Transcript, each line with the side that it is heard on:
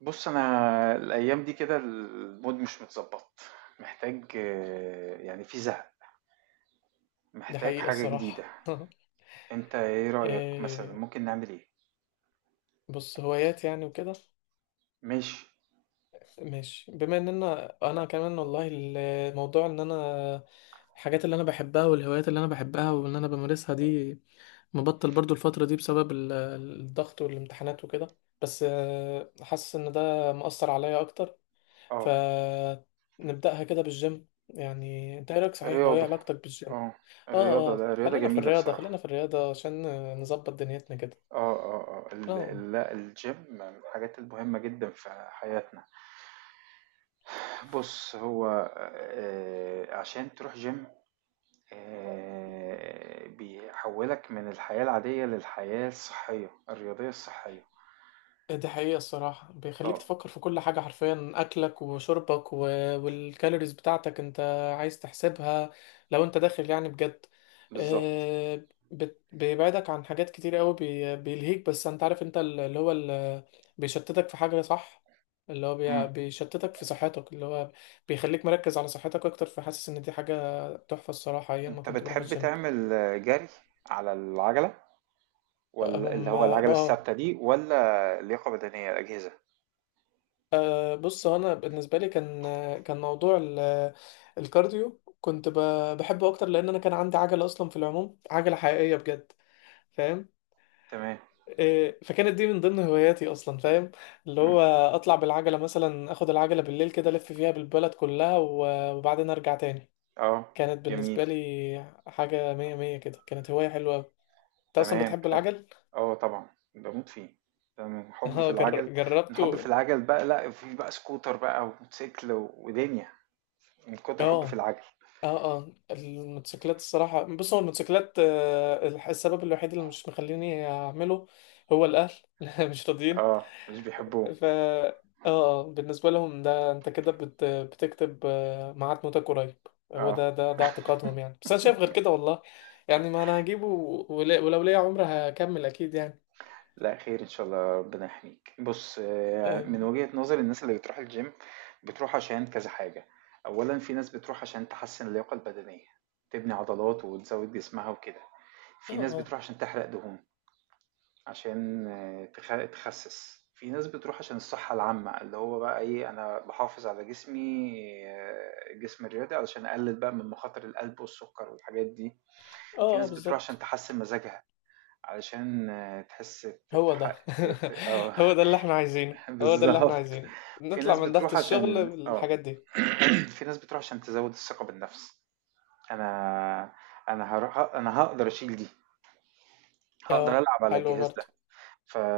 right: بص، انا الايام دي كده المود مش متظبط. محتاج، يعني في زهق.
left: دي
right: محتاج
left: حقيقة
right: حاجة جديدة.
left: الصراحة
right: انت ايه رأيك؟ مثلا
left: إيه،
right: ممكن نعمل ايه؟
left: بص هوايات يعني وكده.
right: ماشي.
left: ماشي، بما ان انا كمان والله. الموضوع ان انا، الحاجات اللي انا بحبها والهوايات اللي انا بحبها وان انا بمارسها دي، مبطل برضو الفترة دي بسبب الضغط والامتحانات وكده. بس حاسس ان ده مؤثر عليا اكتر.
right: اه.
left: فنبدأها كده بالجيم، يعني انت ايه رأيك؟ صحيح هو ايه
right: الرياضة.
left: علاقتك بالجيم؟
right: اه.
left: اه
right: الرياضة،
left: اه،
right: لا، الرياضة
left: خلينا في
right: جميلة
left: الرياضة، خلينا
right: بصراحة.
left: في الرياضة عشان نظبط دنيتنا كده.
right: اه، اه، اه،
left: اه،
right: لا، الجيم من الحاجات المهمة جدا في حياتنا. بص، هو عشان تروح جيم. بيحولك من الحياة العادية للحياة الصحية الرياضية الصحية.
left: دي حقيقة الصراحة بيخليك
right: اه،
left: تفكر في كل حاجة حرفيا، أكلك وشربك والكالوريز بتاعتك أنت عايز تحسبها لو أنت داخل يعني بجد.
right: بالضبط.
left: بيبعدك عن حاجات كتير قوي، بيلهيك. بس أنت عارف أنت بيشتتك في حاجة صح، اللي هو
right: إمم.
left: بيشتتك في صحتك، اللي هو بيخليك مركز على صحتك أكتر. فحاسس إن دي حاجة تحفة الصراحة أيام ما
right: أنت
left: كنت بروح
right: بتحب
left: الجيم.
right: تعمل جري على العجلة والّا اللي
left: أم...
right: هو العجلة
left: آه
right: الثابتة دي والّا لياقة بدنية الأجهزة؟
left: بص، هو انا بالنسبه لي كان، كان موضوع الكارديو كنت بحبه اكتر، لان انا كان عندي عجله اصلا. في العموم، عجله حقيقيه بجد، فاهم؟
right: تمام.
left: إيه، فكانت دي من ضمن هواياتي اصلا، فاهم؟ اللي
right: إمم.
left: هو اطلع بالعجله مثلا، اخد العجله بالليل كده الف فيها بالبلد كلها وبعدين ارجع تاني.
right: آه.
left: كانت
right: جميل.
left: بالنسبه لي حاجه مية مية كده، كانت هوايه حلوه أوي. انت اصلا
right: تمام،
left: بتحب
right: حلو.
left: العجل؟
right: آه، طبعًا، باموت فيه. ده من حُبّي في
left: اه،
right: العَجَل. من
left: جربته.
right: حُبّي في العَجَل بقى، لأ، في بقى سكوتر بقى وموتوسيكل ودنيا. من كتر حُبّي في
left: اه
right: العَجَل.
left: اه اه، الموتوسيكلات الصراحة. بص، هو الموتوسيكلات السبب الوحيد اللي مش مخليني أعمله هو الأهل. مش راضيين.
right: آه، مش بيحبّوه.
left: ف اه آه، بالنسبة لهم ده انت كده بتكتب ميعاد موتك قريب. هو
right: آه.
left: ده اعتقادهم يعني، بس انا شايف غير كده والله. يعني ما انا هجيبه ولو ليا عمر هكمل اكيد يعني.
right: لا، خير ان شاء الله، ربنا يحميك. بص، من
left: اه
right: وجهة نظر الناس اللي بتروح الجيم، بتروح عشان كذا حاجة. اولا، في ناس بتروح عشان تحسن اللياقة البدنية، تبني عضلات وتزود جسمها وكده.
left: اه
right: في ناس
left: اه،
right: بتروح عشان تحرق دهون، عشان تخسس. في ناس بتروح عشان الصحة العامة، اللي هو بقى ايه، انا بحافظ على جسمي، الجسم الرياضي، علشان اقلل بقى من مخاطر القلب والسكر والحاجات دي. في
left: آه، آه،
right: ناس بتروح عشان
left: بالظبط.
right: تحسن مزاجها، علشان تحس،
left: هو
right: تحقق،
left: ده
right: ت آه
left: هو ده اللي احنا عايزينه، هو ده اللي احنا
right: بالضبط.
left: عايزينه.
right: في
left: نطلع
right: ناس
left: من ضغط
right: بتروح
left: الشغل
right: عشان.
left: بالحاجات دي.
right: في ناس بتروح عشان تزوّد الثقة بالنفس. أنا أنا هاروح، أنا هاقدر أشيل دي، هاقدر
left: اه،
right: ألعب على
left: حلو
right: الجهاز ده.
left: برضه.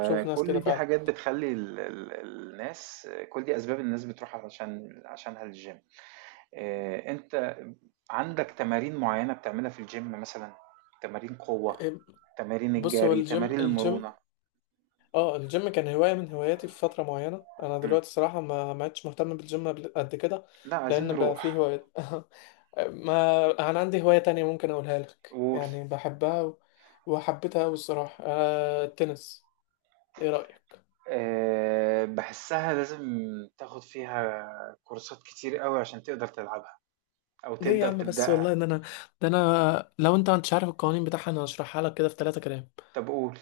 left: بشوف ناس كده
right: دي
left: فعلا.
right: حاجات بتخلّي ال ال الناس، كل دي أسباب الناس بتروح عشانها للgym. أنت عندك تمارين معيّنة بتعملها في الgym مثلًا؟ تمارين قوة،
left: إيه،
right: تمارين
left: بص هو
right: الجري،
left: الجيم
right: تمارين
left: الجيم
right: المرونة؟
left: اه، الجيم كان هواية من هواياتي في فترة معينة. انا
right: إمم.
left: دلوقتي صراحة ما عدتش مهتم بالجيم قد كده.
right: لأ، عايزين
left: لان بقى فيه
right: نروح
left: هوايات. ما انا عندي هواية تانية ممكن اقولها لك
right: و.
left: يعني، بحبها وحبيتها قوي الصراحة، آه التنس. ايه رأيك؟
right: باحسّها لازم تاخُد فيها كورسات كتير أوي، عشان تقدر تلعبها أو
left: ليه يا
right: تقدر
left: عم بس والله
right: تبدأها.
left: ان انا، ده انا لو انت مش عارف القوانين بتاعها انا هشرحها لك كده في ثلاثة كلام.
right: طَب قُل.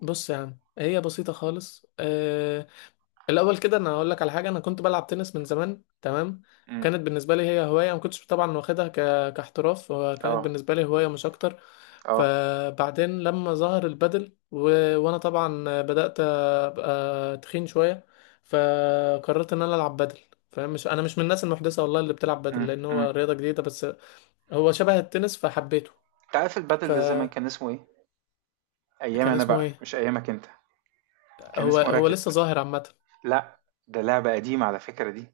left: بص يا عم، هي بسيطة خالص. الاول كده انا هقول لك على حاجه، انا كنت بلعب تنس من زمان، تمام؟
right: إمم.
left: كانت بالنسبه لي هي هوايه، ما كنتش طبعا واخدها كاحتراف، وكانت
right: آه،
left: بالنسبه لي هوايه مش اكتر.
right: آه.
left: فبعدين لما ظهر البادل وانا طبعا بدات ابقى تخين شويه، فقررت ان انا العب بادل، فاهم؟ مش انا مش من الناس المحدثه والله اللي بتلعب بادل
right: إمم،
left: لان
right: إمم.
left: هو رياضه جديده، بس هو شبه التنس فحبيته.
right: أنت عارف البادل ده زمان
left: فكان
right: كان اسمه إيه؟ أيامي أنا
left: اسمه
right: بقى،
left: ايه؟
right: مش أيامك أنت. كان
left: هو
right: اسمه
left: هو لسه
right: راكت.
left: ظاهر عامه؟
right: لأ، ده لعبة قديمة على فكرة دي،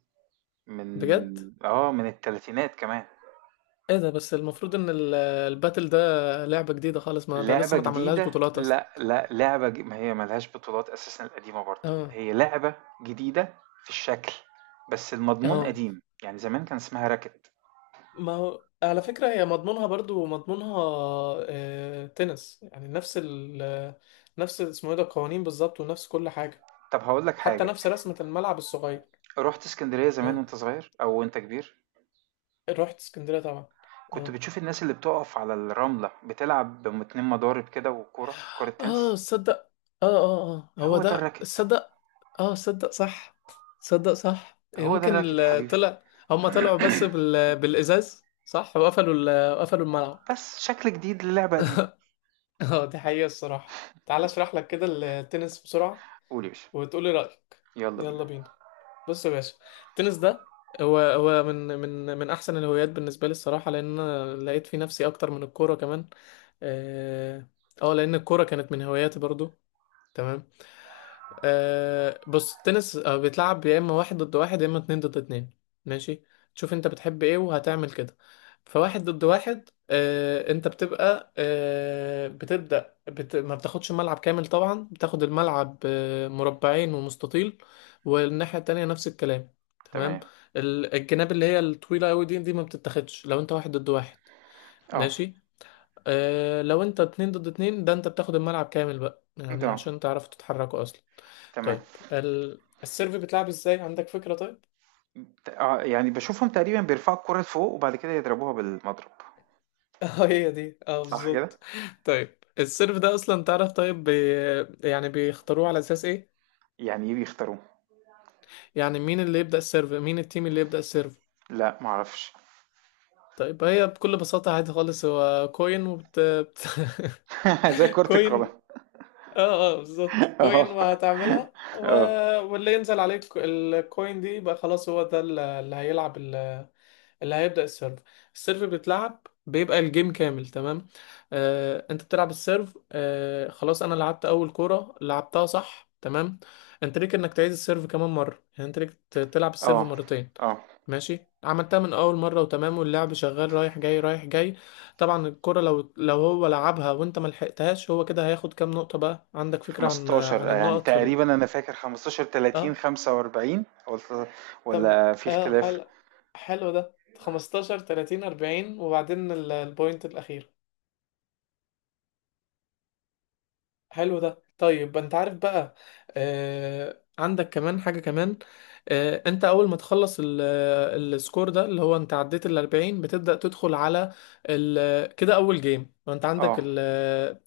right: من
left: بجد؟
right: من التلاتينات كمان.
left: ايه ده؟ بس المفروض ان الباتل ده لعبة جديدة خالص، ما ده لسه
right: لعبة
left: ما اتعملهاش
right: جديدة،
left: بطولات اصلا.
right: لأ، لأ، لعبة ما هي ما لهاش بطولات أساسًا، القديمة برضه،
left: اه
right: هي لعبة جديدة في الشكل، بس المضمون
left: اه،
right: قديم، يعني زمان كان اسمها racket.
left: ما هو على فكرة هي مضمونها برضو مضمونها آه، تنس يعني نفس اسمه ايه ده، القوانين بالظبط، ونفس كل حاجة.
right: طب، هاقول لك
left: حتى
right: حاجة،
left: نفس رسمة الملعب الصغير.
right: رُحت إسكندرية زمان
left: اه،
right: وأنت صغير أو وأنت كبير؟
left: رحت اسكندرية طبعا.
right: كنت
left: اه
right: بتشوف الناس اللي بتقف على الرملة بتلعب 2 مضارب كده وكورة، كورة
left: اه
right: تنس.
left: صدق. اه اه اه، هو
right: هو ده
left: ده
right: الracket،
left: صدق. اه صدق صح، صدق صح.
right: هو ده
left: يمكن
right: الracket يا حبيبي،
left: طلع، هما طلعوا بس بالازاز صح، وقفلوا قفلوا الملعب.
right: بس شكل جديد للعبة قديمة.
left: اه، دي حقيقة الصراحة. تعال اشرح لك كده التنس بسرعة
right: قول يا باشا،
left: وتقولي رأيك.
right: يلا بينا.
left: يلا بينا. بص يا باشا، التنس ده هو من احسن الهوايات بالنسبة لي الصراحة، لان أنا لقيت في نفسي اكتر من الكورة كمان. اه، آه، لان الكورة كانت من هواياتي برضو، تمام. آه بص التنس بيتلعب يا اما واحد ضد واحد يا اما اتنين ضد اتنين، ماشي. تشوف انت بتحب ايه وهتعمل كده. فواحد ضد واحد، آه انت بتبقى آه بتبدأ بت... ما بتاخدش ملعب كامل طبعا، بتاخد الملعب آه مربعين ومستطيل، والناحية التانية نفس الكلام،
right: تمام.
left: تمام. الجناب اللي هي الطويلة قوي دي ما بتتاخدش لو انت واحد ضد واحد،
right: آه،
left: ماشي. آه، لو انت اتنين ضد اتنين ده انت بتاخد الملعب كامل بقى
right: أنت،
left: يعني عشان تعرفوا تتحركوا اصلا.
right: تمام.
left: طيب السيرف بتلعب ازاي؟ عندك فكرة طيب؟
right: اه، يعني بشوفهم تقريبا بيرفعوا الكرة لفوق، وبعد كده يضربوها بالمضرب.
left: اه هي دي، اه
right: صح كده؟
left: بالظبط. طيب السيرف ده اصلا تعرف طيب، يعني بيختاروه على اساس ايه؟
right: يعني ايه بيختاروه؟
left: يعني مين اللي يبدأ السيرف؟ مين التيم اللي يبدأ السيرف؟
right: لا، معرفش.
left: طيب هي بكل بساطة عادي خالص، هو كوين،
right: زي كرة القدم.
left: كوين. اه اه بالظبط، كوين
right: اه،
left: وهتعملها
right: اه،
left: واللي ينزل عليك الكوين دي يبقى خلاص هو ده اللي هيلعب، اللي هيبدأ السيرف. السيرف بيتلعب بيبقى الجيم كامل، تمام. انت بتلعب السيرف. خلاص انا لعبت اول كورة لعبتها صح تمام، انت ليك انك تعيد السيرف كمان مرة، يعني انت ليك تلعب السيرف
right: اه،
left: مرتين.
right: اه،
left: ماشي، عملتها من اول مرة وتمام، واللعب شغال رايح جاي رايح جاي. طبعا الكرة لو هو لعبها وانت ما لحقتهاش، هو كده هياخد كام نقطة. بقى عندك فكرة عن
right: 15 يعني
left: النقط في
right: تقريبا، انا فاكر 15 30
left: اه
right: 45، ولا،
left: طب،
right: ولا في
left: اه
right: اختلاف؟
left: حلو. حلو ده 15 30 40 وبعدين البوينت الأخير. حلو ده. طيب انت عارف بقى، آه عندك كمان حاجة كمان. آه، انت اول ما تخلص السكور ده اللي هو انت عديت ال 40 بتبدأ تدخل على ال كده اول جيم، وانت عندك
right: اه.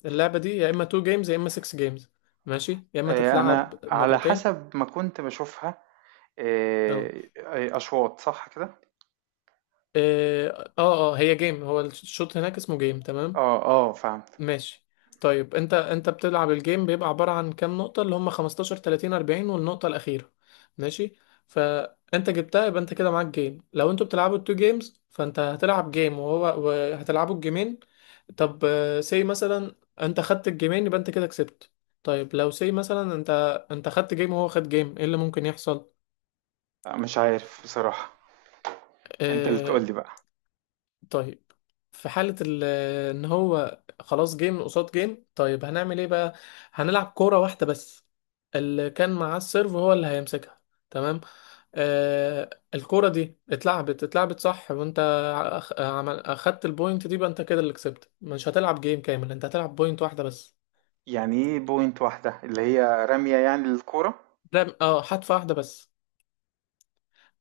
left: اللعبة دي يا اما 2 جيمز يا اما 6 جيمز، ماشي، يا اما
right: آه،
left: تتلعب
right: انا على
left: مرتين.
right: حسب ما كنت بشوفها، آه،
left: اه
right: آه، اشواط، صح كده؟
left: اه اه آه، هي جيم، هو الشوط هناك اسمه جيم، تمام.
right: اه، اه، فهمت.
left: ماشي. طيب انت بتلعب الجيم بيبقى عبارة عن كام نقطة، اللي هم 15 30 40 والنقطة الأخيرة، ماشي. فانت جبتها يبقى انت كده معاك جيم. لو انتوا بتلعبوا التو جيمز فانت هتلعب جيم وهو وهتلعبوا الجيمين. طب، سي مثلا انت خدت الجيمين يبقى انت كده كسبت. طيب لو سي مثلا، انت خدت جيم وهو خد جيم، ايه اللي ممكن يحصل؟
right: مش عارف بصراحة. انت اللي
left: آه،
right: تقول لي بقى.
left: طيب في حالة ان هو خلاص جيم قصاد جيم، طيب هنعمل ايه بقى؟ هنلعب كورة واحدة بس، اللي كان معاه السيرف هو اللي هيمسكها، تمام. آه الكورة دي اتلعبت صح، وانت اخدت البوينت دي، بقى انت كده اللي كسبت. مش هتلعب جيم كامل، انت هتلعب بوينت واحدة بس.
right: يعني ايه بوينت واحدة؟ اللي هي رمية يعني للكورة.
left: لا اه، حدفة واحدة بس.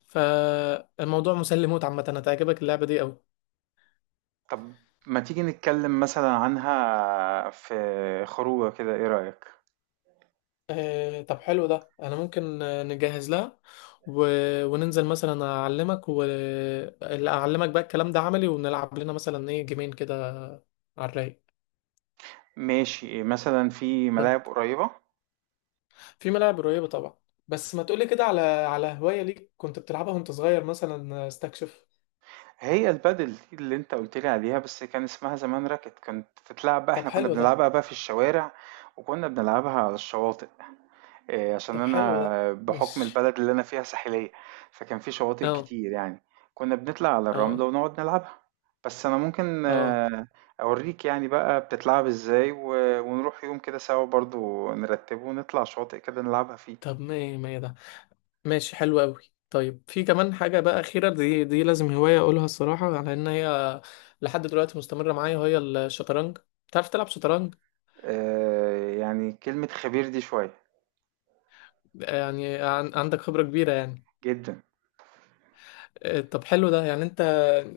left: فالموضوع مسلي موت عامة، هتعجبك اللعبة دي قوي.
right: طب، ما تيجي نتكلم مثلا عنها في خروجة كده، ايه رأيك؟
left: آه، طب حلو ده. انا ممكن نجهز لها و... وننزل مثلا، اعلمك واعلمك بقى الكلام ده عملي، ونلعب لنا مثلا ايه جيمين كده على الرايق.
right: ماشي، مثلا في
left: طيب،
right: ملاعب قريبة.
left: في ملاعب قريبة طبعا. بس ما تقولي كده على هواية ليك كنت بتلعبها وانت صغير مثلا؟ آه، استكشف.
right: هي البادل دي اللي انت قلت لي عليها، بس كان اسمها زمان راكت، كانت تتلعب بقى،
left: طب
right: احنا كنا
left: حلو ده.
right: بنلعبها بقى في الشوارع، وكنا بنلعبها على الشواطئ. إيه، عشان
left: طب حلو ده
right: انا بحكم
left: ماشي.
right: البلد اللي انا فيها ساحلية. فكان في شواطئ
left: اه
right: كتير يعني. كنا بنطلع على الرملة
left: اه
right: ونقعد نلعبها. بس انا ممكن،
left: اه.
right: اوريك يعني بقى بتتلعب ازاي، ونروح يوم كده سوا برضو، نرتبه ونطلع شواطئ كده نلعبها فيه.
left: طب ما ما ده ماشي حلو قوي. طيب في كمان حاجة بقى أخيرة، دي لازم هواية أقولها الصراحة على إن هي لحد دلوقتي مستمرة معايا، وهي الشطرنج. بتعرف تلعب شطرنج؟
right: آه، يعني كلمة خبير دي شوية.
left: يعني عندك خبرة كبيرة يعني.
right: جدا.
left: آه، طب حلو ده. يعني أنت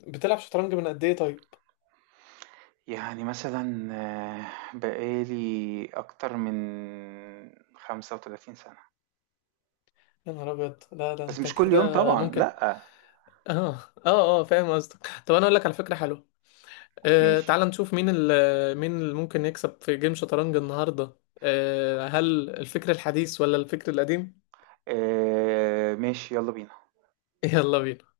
left: بتلعب شطرنج من قد إيه طيب؟
right: يعني مثلا، بقالي اكتر من 35 سنة.
left: يا نهار أبيض! لا ده
right: بس
left: أنت
right: مش كل يوم
left: كده
right: طبعا،
left: ممكن.
right: لأ.
left: آه آه آه، فاهم قصدك. طب أنا أقول لك على فكرة حلوة، آه،
right: ماشي.
left: تعال نشوف مين ال مين اللي ممكن يكسب في جيم شطرنج النهاردة. آه، هل الفكر الحديث ولا الفكر القديم؟
right: آه، ماشي، يلا بينا.
left: يلا بينا.